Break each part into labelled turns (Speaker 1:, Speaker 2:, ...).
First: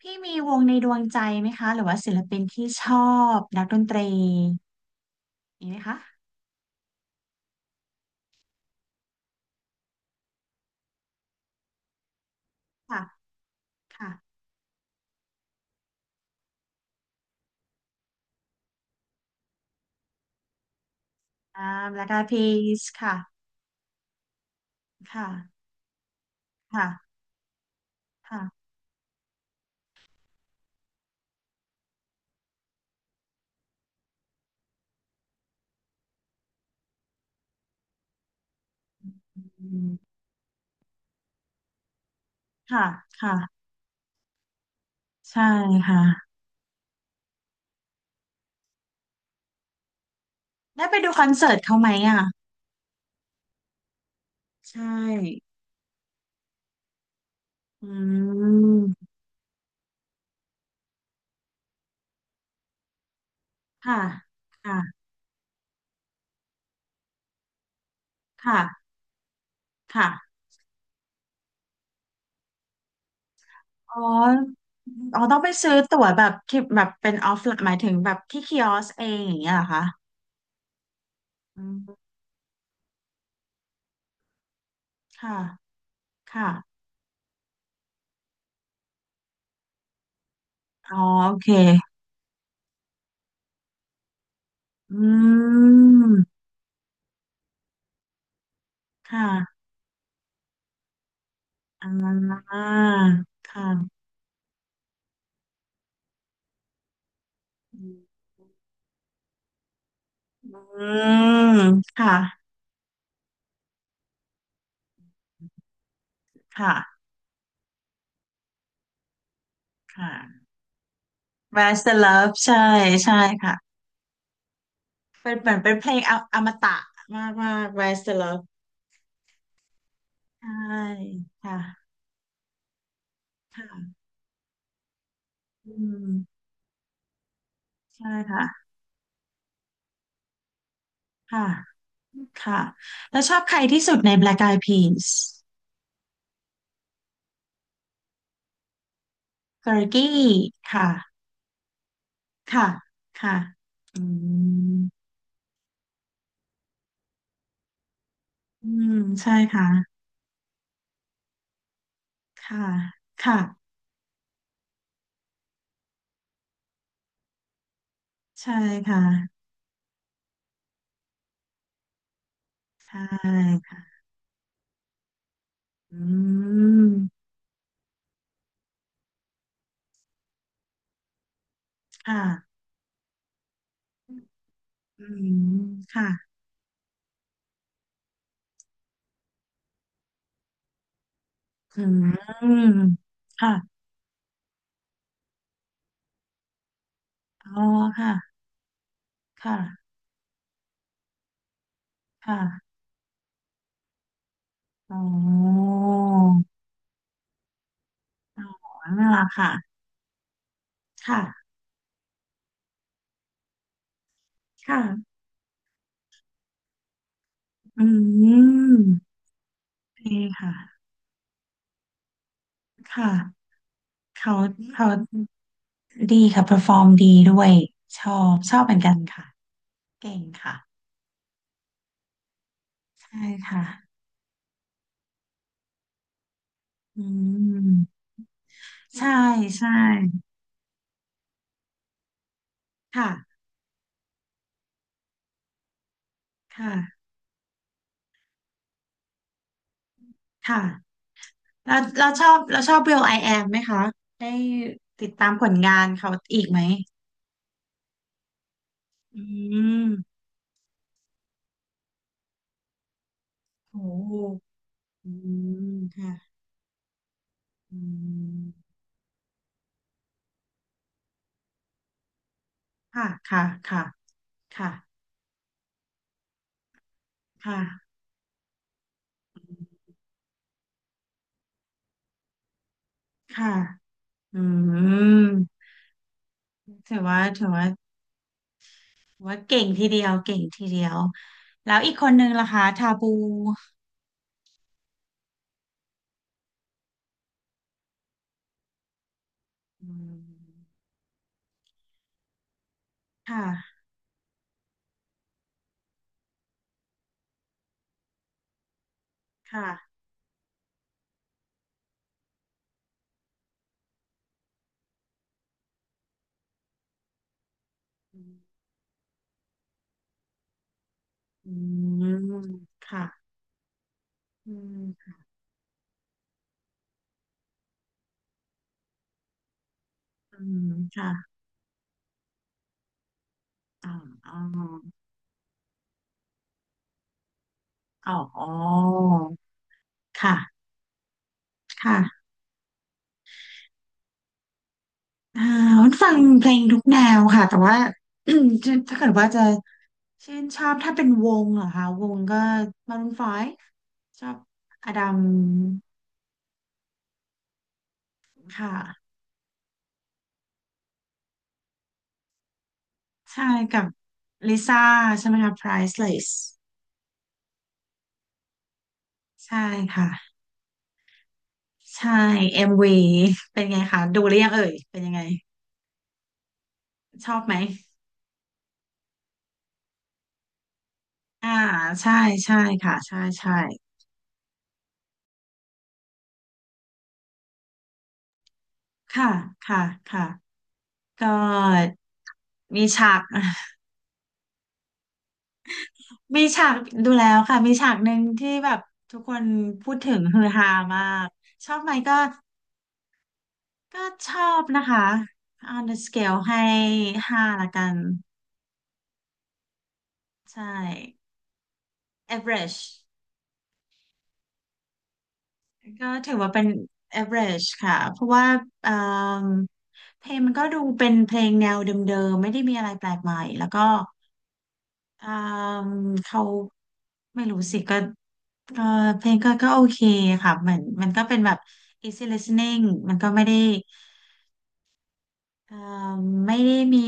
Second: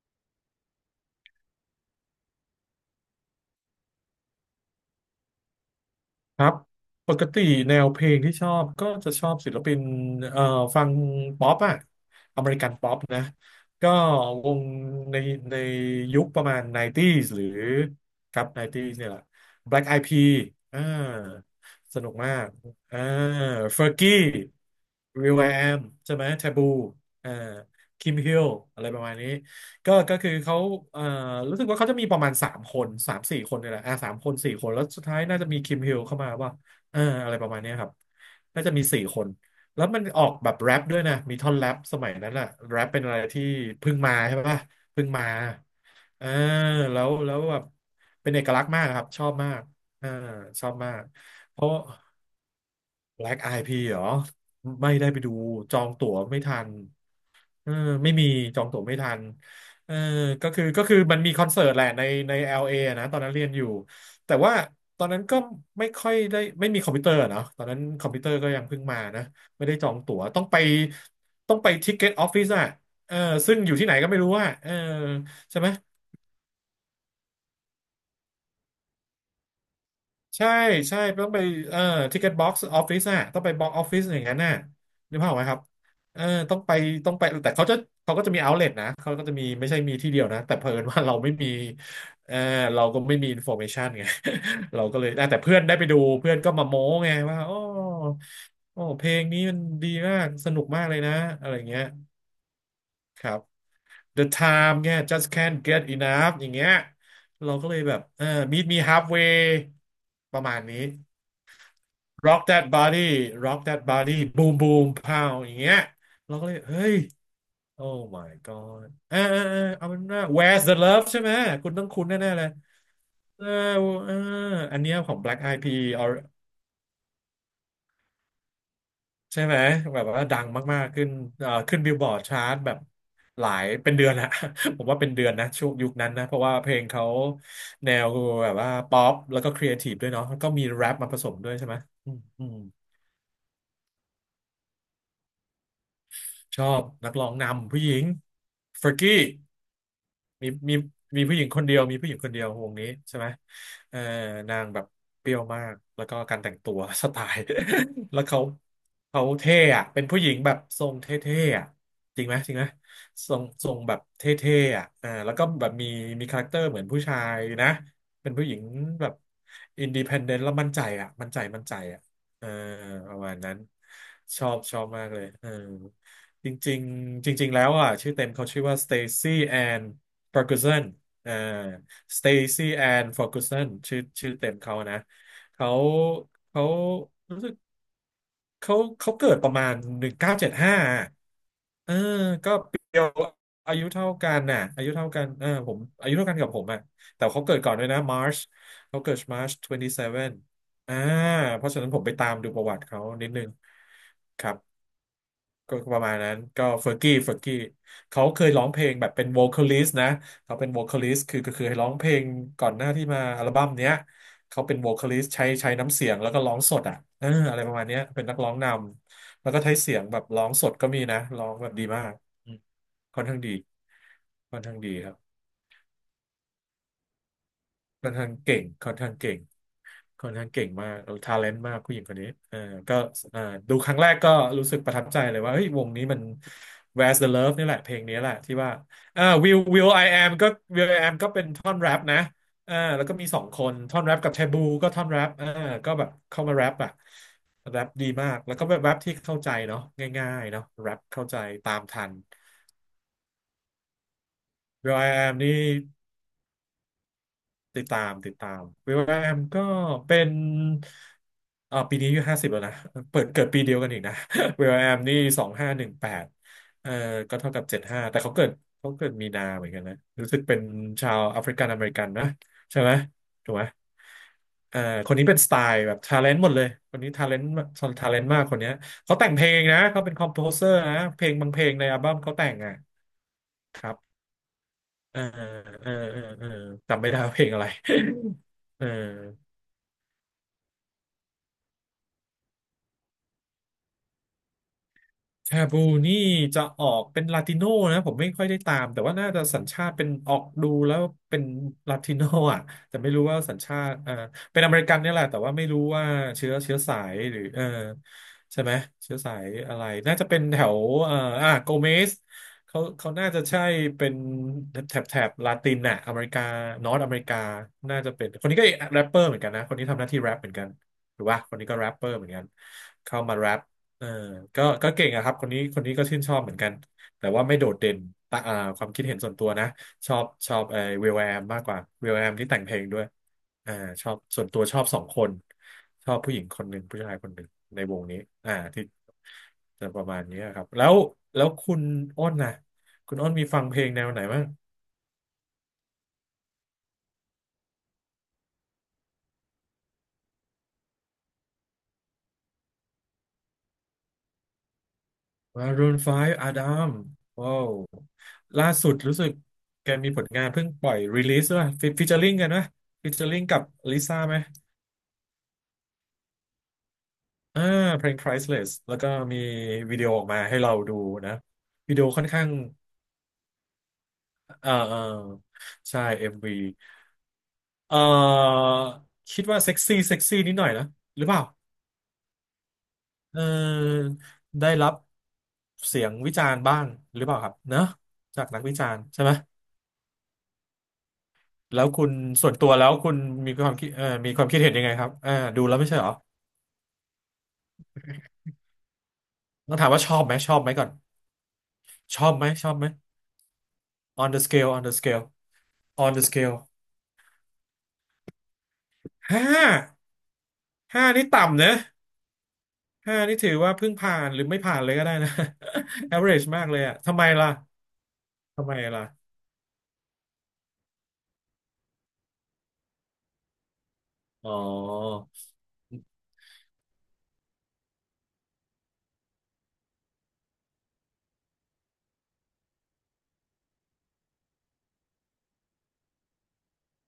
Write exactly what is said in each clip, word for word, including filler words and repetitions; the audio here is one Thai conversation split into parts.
Speaker 1: พี่มีวงในดวงใจไหมคะหรือว่าศิลปินที่ชอบนักดนตรีมีไหมคะ
Speaker 2: ครับปกติแนวเพลงที่ชอบก็จะชอบศิลปินเอ่อฟังป๊อปอะอเมริกันป๊อป
Speaker 1: ค่ะ
Speaker 2: นะก็
Speaker 1: ค่ะ
Speaker 2: วงในในยุคประมาณ ยุคเก้าสิบ หรือครับ ยุคเก้าสิบ เนี่ยแหละ Black Eyed Peas อ่า
Speaker 1: อ่าแบ
Speaker 2: ส
Speaker 1: ล็ก
Speaker 2: นุก
Speaker 1: ไอ
Speaker 2: มา
Speaker 1: พี
Speaker 2: ก
Speaker 1: ส
Speaker 2: อ่า
Speaker 1: ค่ะ
Speaker 2: Fergie
Speaker 1: ค่ะ
Speaker 2: Will.i.am ใช่ไหม Taboo
Speaker 1: ค่ะ
Speaker 2: อ่า Kim Hill
Speaker 1: ค่ะ
Speaker 2: อะไรประมาณนี้ ก็ก็คือเขาเอ่อรู้สึกว่าเขาจะมีประมาณสามคนสามสี่คนเนี่ยแหละอ่าสามคนสี่คน แล้วสุดท้ายน่าจะมีคิมฮิลเข้ามาว่าเอออะไรประมาณเนี้ยครับ น่าจะมีสี่คน
Speaker 1: อื
Speaker 2: แล้ว
Speaker 1: ม
Speaker 2: มันออกแบบแรปด้วยนะ มีท่อนแรปสมัยนั้นอะแร
Speaker 1: ค่ะ
Speaker 2: ปเป็นอะไรที่
Speaker 1: ค่ะ
Speaker 2: เพิ่งมาใช่ปะเพิ่งมา
Speaker 1: ใช่ค่ะ
Speaker 2: เออแล้วแล้วแบบเป็นเอกลักษณ์มากครับ ชอบมากเออชอบ
Speaker 1: ได้
Speaker 2: มา
Speaker 1: ไป
Speaker 2: ก
Speaker 1: ดูคอนเสิร์
Speaker 2: เพ
Speaker 1: ต
Speaker 2: ราะ
Speaker 1: เขาไหมอ่ะ
Speaker 2: Black ไอพี p เหรอ
Speaker 1: ใช
Speaker 2: ไม่ได้ไปดู
Speaker 1: ่
Speaker 2: จองตั๋วไม่ทันเออ
Speaker 1: อื
Speaker 2: ไม่มีจองตั๋วไม่
Speaker 1: ม
Speaker 2: ทันเออก็คือก็คือมันมีคอนเสิร์ตแหละในใน แอล เอ อลเออะนะตอนนั้นเรียนอยู่
Speaker 1: ค่ะ
Speaker 2: แต่ว่า
Speaker 1: ค่ะ
Speaker 2: ตอนนั้นก็ไม่ค่อยได้ไม่มีคอมพิวเตอร์อะเนาะตอนนั้นคอมพิวเตอร์ก็ยังเพิ่ง
Speaker 1: ค่ะ
Speaker 2: มานะไม่ได้จองตั๋ว
Speaker 1: ค่ะ
Speaker 2: ต้องไปต้องไปทิกเก็ตออฟฟิศอะเออซึ่งอยู่ที่ไหน
Speaker 1: อ๋อ
Speaker 2: ก็ไม่รู้อะเออ
Speaker 1: อ๋อต้องไป
Speaker 2: ใช่ไหม
Speaker 1: ซื้อตั๋วแบบที่แบบเป็นออฟล์หมายถึงแบบที่คิออสเองอย่างเงี้ยเหรอคะ
Speaker 2: ใช่ใช่ต้องไป
Speaker 1: อื
Speaker 2: เอ่อ
Speaker 1: ม
Speaker 2: ทิกเก็ตบ็อกซ์ออฟฟิศอะต้องไปบ็อกออฟฟิศอย่างนั้นน่ะนึกภาพอ
Speaker 1: ค่ะ
Speaker 2: อกไหมครับเออ
Speaker 1: ค่ะ
Speaker 2: ต้องไปต้องไปแต่เขาจะเขาก็จะมีเอาเล t นะเขาก็จะมีไม่ใช่มีที่เดียวนะแต่เผอิญ
Speaker 1: อ๋อ
Speaker 2: ว่าเราไม่
Speaker 1: โอเค
Speaker 2: มีเออเราก็ไม่มีอินโฟเมชันไง เราก็
Speaker 1: อื
Speaker 2: เลยอ่ะแต่เพื่อนได้ไปดูเพื่
Speaker 1: ม
Speaker 2: อนก็มาโม้ไงว่าโอ้โอ้เพ
Speaker 1: ค
Speaker 2: ลงนี้มัน
Speaker 1: ่ะ
Speaker 2: ดีมากสนุกมากเลยนะอะไรเงี้ย
Speaker 1: อ่า
Speaker 2: ครับ
Speaker 1: ค่ะ
Speaker 2: The Time เนี่ย just can't get enough อย่างเงี้ยเราก็เลย
Speaker 1: อื
Speaker 2: แบบ
Speaker 1: ม
Speaker 2: เออ meet me halfway ประมาณนี้
Speaker 1: ค่ะ
Speaker 2: rock that body rock that body boom boom pow อย่างเงี้ยเราก็เลย
Speaker 1: ค่ะ
Speaker 2: เฮ้ย oh my god เออเออเออเอาเป็น
Speaker 1: ค่ะ
Speaker 2: ว่า where's the love ใช่ไหมคุณต้
Speaker 1: Rise
Speaker 2: อง
Speaker 1: the
Speaker 2: คุ้นแน่
Speaker 1: Love
Speaker 2: ๆเลย
Speaker 1: ใช่ใช่
Speaker 2: เออ
Speaker 1: ค่ะ
Speaker 2: เอออันเนี้ยของ
Speaker 1: เป็น
Speaker 2: Black
Speaker 1: เหมือ
Speaker 2: Eyed
Speaker 1: นเป็นเพ
Speaker 2: Peas
Speaker 1: ลง
Speaker 2: เอา
Speaker 1: ออมตะมากมาก Rise the Love
Speaker 2: ใช่ไหมแบบว่าดัง
Speaker 1: ใช่
Speaker 2: มากๆขึ้นเอ่อ
Speaker 1: ค่ะ
Speaker 2: ขึ้นบิลบอร์ดชาร์ตแบบหลายเป็น
Speaker 1: ค่ะ
Speaker 2: เดือนอะ ผมว่าเป็นเดือนนะช่ว
Speaker 1: อื
Speaker 2: งยุคนั้นนะเพ
Speaker 1: ม
Speaker 2: ราะว่าเพลงเขาแน
Speaker 1: ใช่
Speaker 2: วแบบ
Speaker 1: ค่ะ
Speaker 2: ว่าป๊อปแล้วก็ครีเอทีฟด้วยเนาะแล้วก็มีแรปมาผสม
Speaker 1: ค่ะ
Speaker 2: ด้วยใช่ไหมอืมอืม
Speaker 1: ค่ะแล้วชอบใครที่สุดใน Black Eyed Peas
Speaker 2: ชอบนักร้องนำผู้หญิงเฟรกกี้
Speaker 1: เ e อร์กี้
Speaker 2: มีมี
Speaker 1: ค่ะ
Speaker 2: มีผู้หญิงคนเดียวมีผู้หญิงคนเดียว
Speaker 1: ค่ะ
Speaker 2: วงนี้ใช่ไหม
Speaker 1: ค่ะ
Speaker 2: เอ
Speaker 1: อื
Speaker 2: อนางแบบ
Speaker 1: ม
Speaker 2: เปรี้ยวมากแล้วก็การแต่งตัว สไตล์ แล้วเขา
Speaker 1: อืม
Speaker 2: เขา
Speaker 1: ใช่
Speaker 2: เท่
Speaker 1: ค่ะ
Speaker 2: อะเป็นผู้หญิงแบบทรงเท่ๆอะจริงไหมจริง
Speaker 1: ค่ะ
Speaker 2: ไหมทร
Speaker 1: ค่ะ
Speaker 2: งทรงแบบเท่ๆอ่ะอ่าแล้วก็แบบมีมีคาแรคเตอร์เหมือนผู้ชายนะเป็นผู้ห
Speaker 1: ใช่
Speaker 2: ญิงแบบ
Speaker 1: ค่ะ
Speaker 2: อินดี e พ d เดนต์แล้วมั่นใจอ่ะมั่นใจมั่นใจอ่ะเออ
Speaker 1: ใช
Speaker 2: ประมาณนั้น
Speaker 1: ่
Speaker 2: ชอบชอบมากเลยเออ
Speaker 1: อื
Speaker 2: จริง
Speaker 1: ม
Speaker 2: ๆจริงๆแล้วอ่ะชื่อเต็มเขาชื่อว่า Stacy Ann ฟอร์กูสันอ่าสเต
Speaker 1: ค่ะ
Speaker 2: ซี่แอนฟอร์กูสันชื่อชื่อเต็มเขานะ
Speaker 1: อืม
Speaker 2: เขา
Speaker 1: ค่ะ
Speaker 2: เขา เขาเขาเกิดประมาณหนึ่งเก้าเจ็ดห้า
Speaker 1: อื
Speaker 2: เออก็
Speaker 1: ม
Speaker 2: เปียว
Speaker 1: ค่ะ
Speaker 2: อายุเท่ากันน่ะอายุเท่ากันเออผมอายุเท่ากันกับผมอ่ะแต่เขาเกิ
Speaker 1: อ๋
Speaker 2: ด
Speaker 1: อ
Speaker 2: ก่อนด้วยนะมาร์
Speaker 1: ค่ะ
Speaker 2: ชเขาเกิดมาร์ช
Speaker 1: ค่ะ
Speaker 2: ยี่สิบเจ็ดอ่าเพราะฉะนั้นผมไปตามดูประ
Speaker 1: ค่ะ
Speaker 2: วัติเขานิดนึงครับ
Speaker 1: อ๋อ
Speaker 2: ก็ประมาณนั้นก็เฟอร์กี้เฟอร์กี้เขาเค
Speaker 1: อ๋
Speaker 2: ยร้อง
Speaker 1: อ
Speaker 2: เพลงแบ
Speaker 1: นั่น
Speaker 2: บ
Speaker 1: แห
Speaker 2: เป็
Speaker 1: ละ
Speaker 2: น v o
Speaker 1: ค่ะ
Speaker 2: c a l i ิส t นะเขาเป็น v o c a l i ิส t คือ
Speaker 1: ค่ะ
Speaker 2: ก็คือให้ร้องเพลงก่อนหน้าที่มาอัลบั้มเนี้ย เขาเป็นโวคา
Speaker 1: ค่ะ
Speaker 2: ลิสใช้ใช้น้ำเสียงแล้วก็ร้องสดอ่ะเอออะไรประ
Speaker 1: อื
Speaker 2: มาณเนี้ยเป็นนักร้องน
Speaker 1: ม
Speaker 2: ำแล้วก็ใช้เสียง
Speaker 1: ดี
Speaker 2: แบบร้อ
Speaker 1: ค่ะ
Speaker 2: งสดก็มีนะร้องแบบดีมากอืม
Speaker 1: ค
Speaker 2: ค่อนข้าง
Speaker 1: ่ะ
Speaker 2: ดี
Speaker 1: เขา
Speaker 2: ค่อนข้าง
Speaker 1: เขา
Speaker 2: ดีครับ
Speaker 1: ดีค่ะ p e r f o ฟอร์มดีด้วยช
Speaker 2: ค่อน
Speaker 1: อ
Speaker 2: ข้าง
Speaker 1: บช
Speaker 2: เก่
Speaker 1: อบ
Speaker 2: ง
Speaker 1: เหมือน
Speaker 2: ค่
Speaker 1: กั
Speaker 2: อ
Speaker 1: น
Speaker 2: นข้าง
Speaker 1: ค่ะ
Speaker 2: เก่ง
Speaker 1: เก่ง
Speaker 2: ค่อนข้าง
Speaker 1: ค่ะ
Speaker 2: เก่งมากทาเลนต์มากผู้หญิงคนนี้เออก็
Speaker 1: ใช่
Speaker 2: เออ
Speaker 1: ค่ะ
Speaker 2: ดูครั้งแรกก็รู้สึกประทับใจเลยว่าเฮ้ยวงนี้มัน
Speaker 1: อื
Speaker 2: Where's the Love นี่แห
Speaker 1: ม
Speaker 2: ละเพลงนี้แหละที่ว่า
Speaker 1: ใช่
Speaker 2: อ่า Will
Speaker 1: ใช่
Speaker 2: Will I Am ก็ Will I Am ก็เป็นท่อนแรปนะอ่าแล้วก็มี
Speaker 1: ค่ะ
Speaker 2: สองคนท่อนแรปกับแทบูก็ท่อนแรปอ่าก็แบบเข้ามาแรปอะ
Speaker 1: ค่ะ
Speaker 2: แรปดีมาก แล้วก็แบบแรปที่เข้าใจเนาะง่ายๆ
Speaker 1: ค่ะ
Speaker 2: เนาะแรปเข้าใจตา
Speaker 1: เรา
Speaker 2: มทั
Speaker 1: เรา
Speaker 2: น
Speaker 1: ชอบเราชอบ Will I Am ไหมคะได้
Speaker 2: Will
Speaker 1: ติ
Speaker 2: I
Speaker 1: ดตาม
Speaker 2: Am
Speaker 1: ผล
Speaker 2: นี่
Speaker 1: งานเขาอีกไหม
Speaker 2: ติดตามติดตามวิลแว
Speaker 1: อื
Speaker 2: มก็
Speaker 1: ม
Speaker 2: เป็นอ่าปีนี้อายุห้าสิบแล้วนะเปิดเกิดปีเดีย
Speaker 1: โอ
Speaker 2: วกันอีกนะ
Speaker 1: ้
Speaker 2: วิลแวม
Speaker 1: อื
Speaker 2: นี่สองห้า
Speaker 1: ม
Speaker 2: หนึ่งแปด
Speaker 1: ค่ะ
Speaker 2: เอ่อก็เท่ากับ
Speaker 1: อื
Speaker 2: เจ็ดห้าแต่เขา
Speaker 1: ม
Speaker 2: เกิดเขาเกิดมีนาเหมือนกันนะรู้สึกเป็นชาวแอฟริกันอเมริกันนะใช่ไหม
Speaker 1: ค่ะค่ะ
Speaker 2: ถูกไหม
Speaker 1: ค่ะ
Speaker 2: เอ่อ
Speaker 1: ค่ะ
Speaker 2: คนนี้เป็นสไตล์แบบทาเลนต์หมดเลยคนนี้ทาเลนต์
Speaker 1: ค่ะ
Speaker 2: ทาเลนต์มากคนเนี้ยเขาแต่งเพลงนะเขาเป็นคอมโพเซอร์นะเพลงบางเพลงในอัลบั้มเขาแต่งอ่ะ
Speaker 1: ค่ะ
Speaker 2: ครับ
Speaker 1: อืม
Speaker 2: เออเออเออเออ
Speaker 1: ถื
Speaker 2: จำ
Speaker 1: อ
Speaker 2: ไม่ได้
Speaker 1: ว่า
Speaker 2: ว่าเพ
Speaker 1: ถื
Speaker 2: ล
Speaker 1: อ
Speaker 2: งอะ
Speaker 1: ว่า
Speaker 2: ไร เออ
Speaker 1: ถือว่าเก่งทีเดียวเก่งทีเดียวแล้วอีกคนนึงล่ะคะทาบู
Speaker 2: แคบูนี่จะออกเป็นลาติโนนะผมไม่ค่อยได้ตามแต่ว่าน่าจะสัญชา
Speaker 1: อื
Speaker 2: ติเป็น
Speaker 1: ม
Speaker 2: ออกดูแล้วเป็นลาติโนอ่ะแต่ไม่รู้ว่าสัญ
Speaker 1: ค่ะ
Speaker 2: ชาติเอ่อเป็นอเมริกันเนี่ยแหละแต่ว่าไม่รู้ว่าเชื้อเชื้อสายหรือเออใช่ไหมเชื้อสายอะไร
Speaker 1: ค่ะ
Speaker 2: น่าจะเป็นแถวเอ่ออ่ะโกเมสเขาเขาน่าจะใช่เป็นแถบแถบลาตินน่ะอเมริกานอร์อเมริกาน่าจะเป็นคนนี้ก็แรปเปอร์เหมือนกันนะคนนี้ทำหน้าที่แรปเหมือนกันหรือว่า
Speaker 1: อื
Speaker 2: คนนี้ก็แรปเปอร์เหมือน
Speaker 1: ม
Speaker 2: กันเข้า
Speaker 1: ค่ะ
Speaker 2: มาแรป เออ
Speaker 1: อื
Speaker 2: ก็ก็เก่ง
Speaker 1: ม
Speaker 2: อะครับคนนี้คนนี้ก็ชื่นชอบเหมือนกัน แต่ว่าไม่โดดเด่นตะอ่าความคิดเห็นส่วนตัวนะ ชอบ
Speaker 1: อื
Speaker 2: ชอบ
Speaker 1: ม
Speaker 2: เออ
Speaker 1: ค่ะ
Speaker 2: วิลแอมมากกว่าวิลแอมที่แต่งเพลงด้วยอ่า
Speaker 1: อ๋อ
Speaker 2: ชอบ
Speaker 1: อ๋
Speaker 2: ส่วนตัวชอบ
Speaker 1: อ
Speaker 2: สองคน ชอบผู้หญิงคนหนึ่ง ผู้ชายคนหนึ่ง ในวงนี้
Speaker 1: อ๋อ
Speaker 2: อ่าที่จะประมาณ
Speaker 1: ค่ะ
Speaker 2: นี้ครับ แล้ว แล้วคุณ
Speaker 1: ค่ะ
Speaker 2: อ้นนะคุณอ้นมีฟังเพลงแนวไหนบ้าง
Speaker 1: อ่าวุ้นฟังเพลงทุกแนวค่ะแต่ว่า จะถ้าเกิดว่าจะชื่นชอบถ้าเป็นวงเหรอคะวงก็มารูนไฟว์ชอบอดัม
Speaker 2: Maroon ไฟว์ Adam ว้าวล่าสุด
Speaker 1: ค่ะ
Speaker 2: รู้สึกแกมีผลงานเพิ่งปล่อยรีลิสด้วยฟิเจอริงกันนะฟิเจอริ
Speaker 1: ใช่
Speaker 2: งกับ
Speaker 1: กับ
Speaker 2: ลิซ่าไหม
Speaker 1: ลิซ่าใช่ไหมคะ Priceless
Speaker 2: อ่าเพลง Priceless แล้วก็มี
Speaker 1: ใช่
Speaker 2: วิดีโอออก
Speaker 1: ค่ะ
Speaker 2: มาให้เราดูนะวิดีโอ
Speaker 1: ใช่
Speaker 2: ค่อนข้าง
Speaker 1: เอ็มวีเป็นไงคะดูหรือยังเอ่
Speaker 2: เอ่อ
Speaker 1: ย
Speaker 2: เอ่
Speaker 1: เป็
Speaker 2: อ
Speaker 1: นยังไง
Speaker 2: ใช่ เอ็ม วี
Speaker 1: ชอบไหม
Speaker 2: เอ่อคิดว่าเซ็กซี่เซ็กซี่นิดหน่อยนะหรือเปล่า
Speaker 1: อ่าใช่ใช่ค่ะใช่
Speaker 2: เ
Speaker 1: ใช่
Speaker 2: ออได้รับเสียงวิจารณ์บ้างหรือเปล่าครับเนอะจากนักวิจารณ์ใช่
Speaker 1: ค่ะ
Speaker 2: ไหม
Speaker 1: ค่ะค่ะก็
Speaker 2: แล้วคุณส่วนตัว
Speaker 1: มี
Speaker 2: แล้วคุ
Speaker 1: ฉา
Speaker 2: ณ
Speaker 1: ก
Speaker 2: มีค วามคิดเอ่อมีความคิดเห็นยังไงครับอ่าดูแล้วไม่ใช่เหรอ
Speaker 1: มีฉากดูแล้วค่ะมีฉากหนึ่งที่แบบทุกคน
Speaker 2: ต้องถา
Speaker 1: พู
Speaker 2: ม
Speaker 1: ด
Speaker 2: ว่าช
Speaker 1: ถึ
Speaker 2: อ
Speaker 1: ง
Speaker 2: บไหม
Speaker 1: ฮือ
Speaker 2: ชอบ
Speaker 1: ฮา
Speaker 2: ไหมก่อน
Speaker 1: มากชอบไหมก็
Speaker 2: ชอบไหมชอบไหม
Speaker 1: ก็ช
Speaker 2: on
Speaker 1: อ
Speaker 2: the
Speaker 1: บ
Speaker 2: scale
Speaker 1: นะ
Speaker 2: on the
Speaker 1: คะ
Speaker 2: scale
Speaker 1: on the
Speaker 2: on the
Speaker 1: scale ให้
Speaker 2: scale
Speaker 1: ห้าละกัน
Speaker 2: ห้า
Speaker 1: ใช่
Speaker 2: ห้านี่ต่ำนะ
Speaker 1: average
Speaker 2: ห้านี่ถือว่าเพิ่งผ่านหรือไม่ผ่านเลยก็ได้นะ
Speaker 1: ก็ ถือ
Speaker 2: average
Speaker 1: ว่าเป็
Speaker 2: มา
Speaker 1: น
Speaker 2: กเลยอะ ทำไมล่ะ
Speaker 1: average ค่ะเพราะว่า
Speaker 2: ทำไม
Speaker 1: เอ่
Speaker 2: ล่ะ
Speaker 1: มเพลงมันก็ดูเป็นเพลงแนวเดิมๆไม่ได้มีอะไรแปลกใหม่แล้วก็
Speaker 2: อ๋อ
Speaker 1: เอ่มเขาไม่รู้สิก็ เออเพลงก็ก็โอเคค่ะเหมือนมันก็เป็นแบบ easy listening มันก็ไม่ได้เออไม่ได้มี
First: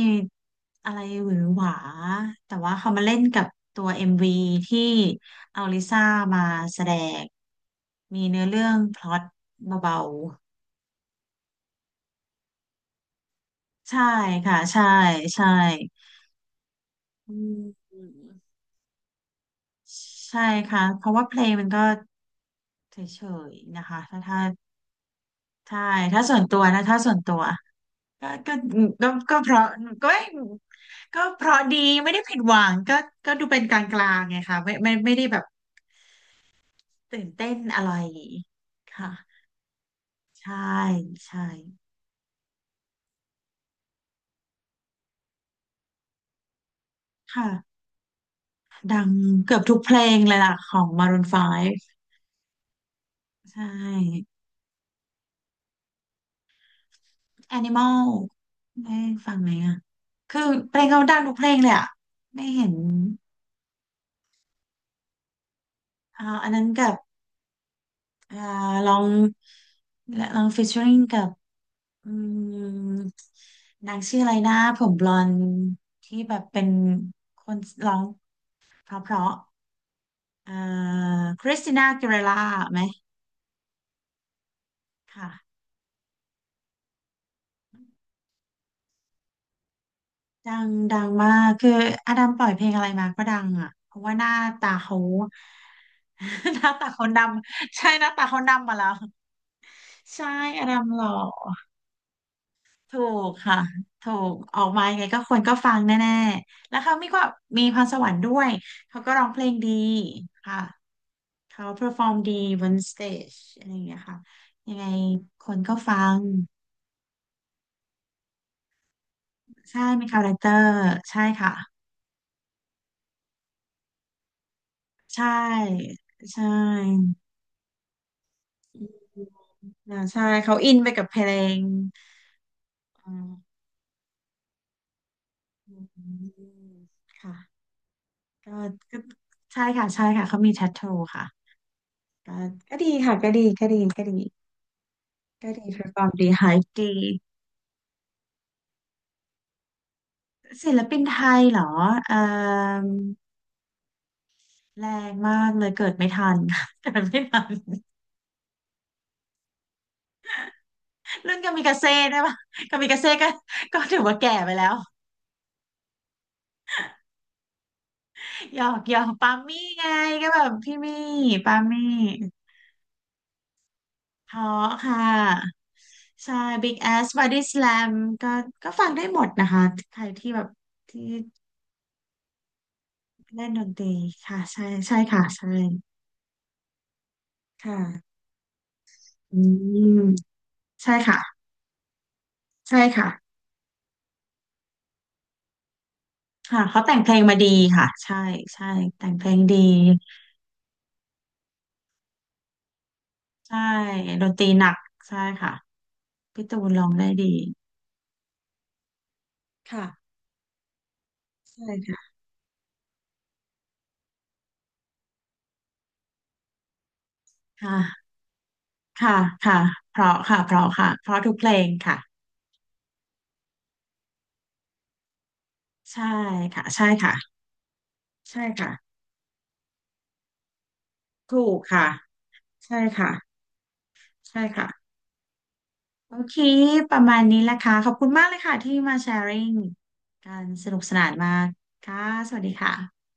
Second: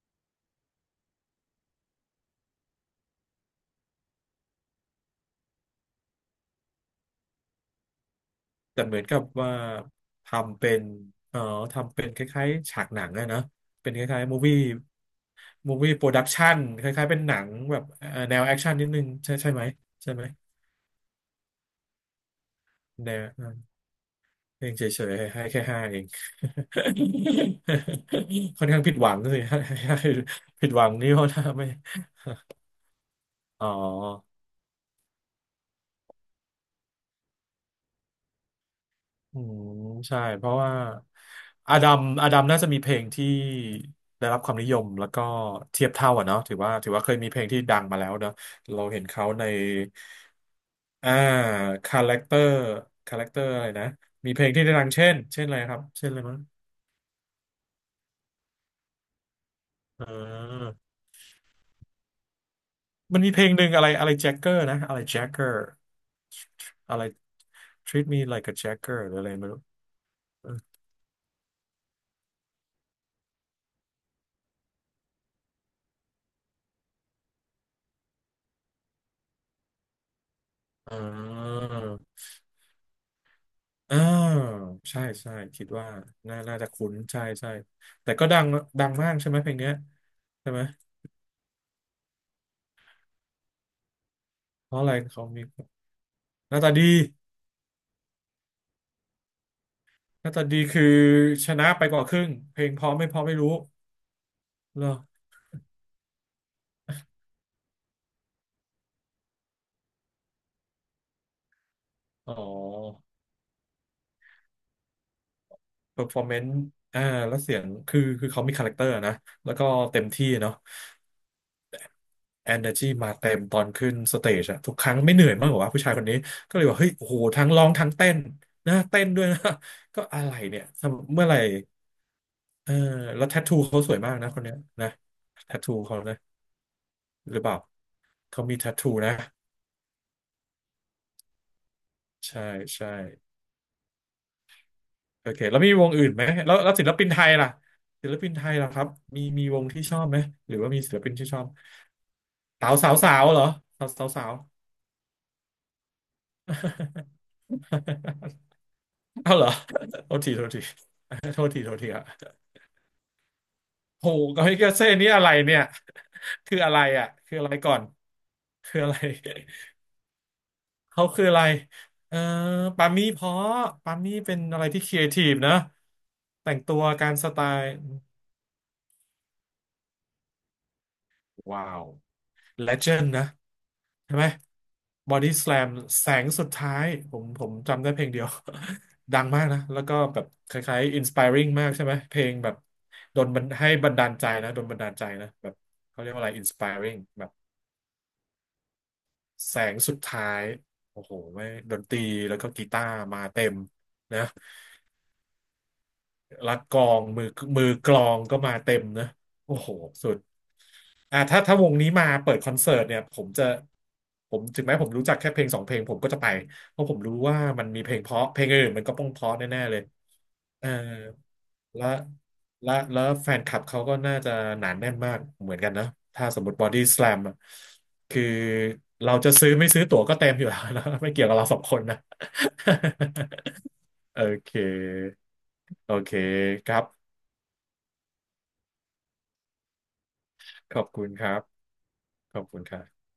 Speaker 1: อะไรหวือหวาแต่ว่าเขามาเล่นกับตัว เอ็ม วี ที่เอาลิซ่ามาแสดงมีเนื้อเรื่อง
Speaker 2: แต่เห
Speaker 1: พ
Speaker 2: มือน
Speaker 1: ล็อ
Speaker 2: กั
Speaker 1: ต
Speaker 2: บว่า
Speaker 1: เบา
Speaker 2: ทำเป็นเอ่อทำเป็นคล้ายๆฉากหนังอะนะ
Speaker 1: ๆ
Speaker 2: เป็น
Speaker 1: ใช่
Speaker 2: คล้ายๆ
Speaker 1: ค่ะ
Speaker 2: movie
Speaker 1: ใช่ใช่
Speaker 2: movie production คล้ายๆเป็นห
Speaker 1: อื
Speaker 2: นังแบบเอ่อ
Speaker 1: ม
Speaker 2: แนวแอคชั่นนิดนึงใช่ใช่ไหมใช่ไหม
Speaker 1: ใช่ค่ะเพราะว่าเพลงมันก็เ
Speaker 2: แนว
Speaker 1: ฉย
Speaker 2: นั้น
Speaker 1: ๆนะคะถ้าถ้า
Speaker 2: เองเฉยๆให้แค่
Speaker 1: ใช่
Speaker 2: ห้าเอง
Speaker 1: ถ้าส่วนตัวนะถ้าส่วนตัว ก็
Speaker 2: ค่อนข้างผิด
Speaker 1: ก็
Speaker 2: ห
Speaker 1: ก็
Speaker 2: วัง
Speaker 1: ก็
Speaker 2: สิ
Speaker 1: เพ
Speaker 2: ให้
Speaker 1: ราะ
Speaker 2: ให้
Speaker 1: ก็
Speaker 2: ผิดหวังนี่เพ
Speaker 1: ก็
Speaker 2: ราะ
Speaker 1: เพ
Speaker 2: ว่า
Speaker 1: ราะ
Speaker 2: ไม่
Speaker 1: ดีไม่ได้ผิดหวังก็ก็ดูเป็น
Speaker 2: อ๋อ
Speaker 1: กลางๆไงค่ะไม่ไม่ไม่ได้แบบตื่นเต้นอะไรค่ะ
Speaker 2: อืมใช่เพ
Speaker 1: ใช่
Speaker 2: ราะว่า
Speaker 1: ใช่
Speaker 2: อาดัมอาดัมน่าจะมีเพลงที่ได้รับความนิยมแล้วก็เทียบเท่าอ่ะเนาะถือว่าถือว่าเคยมีเพลงที่ดั
Speaker 1: ค่ะ
Speaker 2: งมาแล้วเนาะเรา
Speaker 1: ดั
Speaker 2: เห็น
Speaker 1: ง
Speaker 2: เขาใน
Speaker 1: เกือบทุกเพลงเลยล่ะของ
Speaker 2: อ่า
Speaker 1: Maroon ไฟว์
Speaker 2: คาแรคเตอร์คาแรคเตอร์
Speaker 1: ใช
Speaker 2: อะไรนะ
Speaker 1: ่
Speaker 2: มีเพลงที่ได้ดังเช่นเช่นอะไรครับเช่นอะไรมั้ง
Speaker 1: Animal ได้ฟังไหมอ่ะ
Speaker 2: เ
Speaker 1: คือ
Speaker 2: อ
Speaker 1: เพ
Speaker 2: อ
Speaker 1: ลงเขาดังทุกเพลงเลยอ่ะไม่เห็น
Speaker 2: มันมีเพลงหนึ่งอะไรอะไรแจ็คเกอร์นะอะไรแจ็คเกอร์
Speaker 1: อ่าอันนั้นกับ
Speaker 2: อะไร treat me
Speaker 1: อ่า
Speaker 2: like a
Speaker 1: ลอ
Speaker 2: jacker
Speaker 1: ง
Speaker 2: หรืออะไรไม่รู้
Speaker 1: ลอง featuring กับ อืมนางชื่ออะไรนะผมบลอนด์ที่แบบเป็นคนร้องเพราะเพราะเอ่อ
Speaker 2: เออ
Speaker 1: คริสติน่าอากิเลร่าไหม
Speaker 2: อ่าใช่
Speaker 1: ค่ะ
Speaker 2: ใช่คิดว่าน่าน่าจะคุ้นใช่ใช่แต่ก็ดังดังมากใช่ไหมเพลงเนี้ยใช่
Speaker 1: ดั
Speaker 2: ไหม
Speaker 1: งดังมากคืออดัมปล่อยเพลงอะไรมาก็ดังอ่ะเพราะว่าหน้าตา
Speaker 2: เพราะอะไร
Speaker 1: เขา
Speaker 2: เขามีห
Speaker 1: ห
Speaker 2: น้า
Speaker 1: น้า
Speaker 2: ตาดี
Speaker 1: ตาเขาดำใช่หน้าตาเขาดำมาแล้ว
Speaker 2: ห
Speaker 1: ใช่
Speaker 2: น้าตาดี
Speaker 1: อดั
Speaker 2: คื
Speaker 1: ม
Speaker 2: อ
Speaker 1: หล่อ
Speaker 2: ชนะไปกว่าครึ่งเพลงเพราะ
Speaker 1: ถู
Speaker 2: ไม่เพราะ
Speaker 1: ก
Speaker 2: ไม่รู้
Speaker 1: ค่ะถูกออก
Speaker 2: เห
Speaker 1: มา
Speaker 2: รอ
Speaker 1: ยังไงก็คนก็ฟังแน่ๆแล้วเขามีก็มีพรสวรรค์ด้วยเขาก็ร้องเพลงดีค่ะ เขาเ e อร์ฟอร์ม
Speaker 2: อ๋
Speaker 1: ดีบนสเต
Speaker 2: อ
Speaker 1: จอะไรอย่างเงี้ยค่ะยังไงคนก็ฟั
Speaker 2: เปอร์ฟอ
Speaker 1: ง
Speaker 2: ร์แมนซ์อ่าแล้วเสียงคือคือเขามีคาแรคเตอร์นะแล้วก็
Speaker 1: ใช่
Speaker 2: เต็
Speaker 1: มี
Speaker 2: ม
Speaker 1: คา
Speaker 2: ที่
Speaker 1: แรคเตอ
Speaker 2: เนาะ
Speaker 1: ร์ใช่ค่ะ
Speaker 2: เอนเนอร์จีมาเต็มตอนขึ้นสเตจอะทุกครั้งไม่
Speaker 1: ใช
Speaker 2: เหนื่อยมากกว่าผู้
Speaker 1: ่
Speaker 2: ชายคนนี้
Speaker 1: ใช
Speaker 2: ก็เลยว่าเฮ้ยโอ้
Speaker 1: ่
Speaker 2: โหทั้งร้องทั้งเต้นนะ
Speaker 1: อื
Speaker 2: เต้นด้ว
Speaker 1: ม
Speaker 2: ยนะ
Speaker 1: อ่า
Speaker 2: ก็อะ
Speaker 1: ใช่
Speaker 2: ไร
Speaker 1: เขา
Speaker 2: เนี่ย
Speaker 1: อินไปกับ
Speaker 2: ทำ
Speaker 1: เพ
Speaker 2: เมื่อ
Speaker 1: ล
Speaker 2: ไหร่
Speaker 1: ง
Speaker 2: เออ
Speaker 1: อ่
Speaker 2: แล้วแทททู
Speaker 1: า
Speaker 2: เขาสวยมากนะคนเนี้ยนะแทท
Speaker 1: อื
Speaker 2: ทูเขานะ
Speaker 1: มค่ะ
Speaker 2: หรือเปล่าเขา
Speaker 1: ก็
Speaker 2: มีแทททู
Speaker 1: ก็
Speaker 2: นะ
Speaker 1: ใช่ค่ะใช่ค่ะเขามีแทททูค่ะก็
Speaker 2: ใช่
Speaker 1: ก็
Speaker 2: ใช่
Speaker 1: ดีค่ะก็ดีก็ดีก็ดี
Speaker 2: โอเค
Speaker 1: ก็
Speaker 2: แล้ว
Speaker 1: ดี
Speaker 2: มี
Speaker 1: เพ
Speaker 2: ว
Speaker 1: อ
Speaker 2: ง
Speaker 1: ร์ฟอ
Speaker 2: อื่
Speaker 1: ร์ม
Speaker 2: นไหม
Speaker 1: ดีไฮ
Speaker 2: แล้วแล้วศิล
Speaker 1: ดี
Speaker 2: ปินไทยล่ะศิลปินไทยล่ะครับมีมีวงที่ชอบไหมหรือว่า
Speaker 1: ศิ
Speaker 2: มี
Speaker 1: ล
Speaker 2: ศิ
Speaker 1: ปิ
Speaker 2: ล
Speaker 1: น
Speaker 2: ปิน
Speaker 1: ไท
Speaker 2: ที่ช
Speaker 1: ย
Speaker 2: อบ
Speaker 1: เหรอเอ่
Speaker 2: สาว
Speaker 1: อ
Speaker 2: สาวสาวเหรอสาวสาวสาว
Speaker 1: แรงมากเลยเกิดไม่ทัน เกิดไม่ทัน
Speaker 2: เอาเหรอโทษทีโทษที
Speaker 1: รุ่น
Speaker 2: โทษ
Speaker 1: กา
Speaker 2: ที
Speaker 1: มิ
Speaker 2: โท
Speaker 1: กา
Speaker 2: ษที
Speaker 1: เซ่
Speaker 2: ค
Speaker 1: ด้วย
Speaker 2: รั
Speaker 1: ป่ะ
Speaker 2: บ
Speaker 1: กามิกาเซ่ก็ก็ถือ
Speaker 2: โห
Speaker 1: ว่าแก่
Speaker 2: กา
Speaker 1: ไป
Speaker 2: มิ
Speaker 1: แล้
Speaker 2: กา
Speaker 1: ว
Speaker 2: เซ่นี่อะไรเนี่ยคืออะไรอ่ะคืออะไรก่อน
Speaker 1: หยอ
Speaker 2: คื
Speaker 1: ก
Speaker 2: ออะ
Speaker 1: หย
Speaker 2: ไร
Speaker 1: อกปามี่ไงก็แบบพี่มี่
Speaker 2: เขาคืออะไร
Speaker 1: ปามี่
Speaker 2: เออปามี่เพราะปามี่เป็น
Speaker 1: ท้อ
Speaker 2: อะไรที่ค
Speaker 1: ค่
Speaker 2: รีเอทีฟนะ
Speaker 1: ะใช่
Speaker 2: แต่ง
Speaker 1: Big
Speaker 2: ตัว
Speaker 1: Ass
Speaker 2: การส
Speaker 1: Body
Speaker 2: ไตล์
Speaker 1: Slam ก็ก็ฟังได้หมดนะคะใครที่แบบที่
Speaker 2: ว้าวเลเจนด์นะ
Speaker 1: เล่นดนตรี
Speaker 2: ใช่ไหม
Speaker 1: ค่ะใช่ใช่
Speaker 2: บอ
Speaker 1: ค่ะ
Speaker 2: ดี้ส
Speaker 1: ใช่
Speaker 2: a ลมแสงสุดท้ายผมผม
Speaker 1: ค่ะ
Speaker 2: จำได้เพลงเดียว ดัง
Speaker 1: อื
Speaker 2: มากนะ แล้วก็แบบ
Speaker 1: ม
Speaker 2: คล้าย
Speaker 1: ใช่
Speaker 2: ๆอินส
Speaker 1: ค่ะ
Speaker 2: ป r ร n g มากใช่ไหมเพลงแบบ
Speaker 1: ใช่ค่ะ
Speaker 2: โดนบันให้บันดาลใจนะโดนบันดาลใจนะแบบเขาเรียกว่าอะไรอินส
Speaker 1: ค่ะ
Speaker 2: ป r
Speaker 1: เขา
Speaker 2: ร
Speaker 1: แต่
Speaker 2: n g
Speaker 1: งเพลง
Speaker 2: แบบ
Speaker 1: มาดีค่ะใช่ใช่แต่งเพลง
Speaker 2: แส
Speaker 1: ดี
Speaker 2: งสุดท้าย โอ้โหไม่ดนตรีแล้วก็กีตาร์มาเต็ม
Speaker 1: ใช่
Speaker 2: นะ
Speaker 1: ดนตรีหนักใช่ค่ะพี่
Speaker 2: แล้ว
Speaker 1: ตูน
Speaker 2: กล
Speaker 1: ร้
Speaker 2: อ
Speaker 1: อง
Speaker 2: ง
Speaker 1: ได้
Speaker 2: มื
Speaker 1: ดี
Speaker 2: อมือกลองก็มาเต็มนะโอ้โห
Speaker 1: ค่ะ
Speaker 2: สุดอ่าถ้าถ้า
Speaker 1: ใช่
Speaker 2: วงนี้มา
Speaker 1: ค่ะ
Speaker 2: เปิดคอนเสิร์ตเนี่ยผมจะผมถึงแม้ผมรู้จักแค่เพลงสองเพลงผมก็จะไปเพราะผมรู้ว่ามันมีเพลง
Speaker 1: ค่ะ
Speaker 2: เพราะเพลงอื่นมันก็ป้อง
Speaker 1: ค่ะ
Speaker 2: เพราะ
Speaker 1: ค่ะ
Speaker 2: แน่ๆเลย
Speaker 1: เพราะค่ะ เพ
Speaker 2: เอ
Speaker 1: ราะ
Speaker 2: อ
Speaker 1: ค่ะ เพราะทุกเพลง
Speaker 2: และ
Speaker 1: ค่ะ
Speaker 2: และแล้วแฟนคลับเขาก็น่าจะหนาแน่นมากเหมือนกันนะ
Speaker 1: ใช่
Speaker 2: ถ้าสมมติบ
Speaker 1: ค่ะ
Speaker 2: อดี้
Speaker 1: ใช่
Speaker 2: ส a ลม
Speaker 1: ค่ะ
Speaker 2: คือ
Speaker 1: ใช่ค่ะ
Speaker 2: เราจะซื้อไม่ซื้อตั๋วก็เต็มอยู่แล้วนะ ไม่เกี่ยวกับ
Speaker 1: ถู
Speaker 2: เราส
Speaker 1: ก
Speaker 2: องคน
Speaker 1: ค่ะ
Speaker 2: นะ
Speaker 1: ใช่ค่ะ
Speaker 2: โอ
Speaker 1: ใช่
Speaker 2: เค
Speaker 1: ค่ะ
Speaker 2: โอเค
Speaker 1: โอเค
Speaker 2: ครั
Speaker 1: ประ
Speaker 2: บ
Speaker 1: มาณนี้แหละค่ะ ขอบคุณมากเลยค่ะที่มาแชร์ริ่งการส
Speaker 2: ข
Speaker 1: นุ
Speaker 2: อ
Speaker 1: ก
Speaker 2: บ
Speaker 1: ส
Speaker 2: คุ
Speaker 1: นา
Speaker 2: ณ
Speaker 1: น
Speaker 2: ค
Speaker 1: มา
Speaker 2: รับ
Speaker 1: กค่ะ ส
Speaker 2: ข
Speaker 1: วั
Speaker 2: อ
Speaker 1: ส
Speaker 2: บ
Speaker 1: ดี
Speaker 2: คุณครั
Speaker 1: ค่ะ
Speaker 2: บ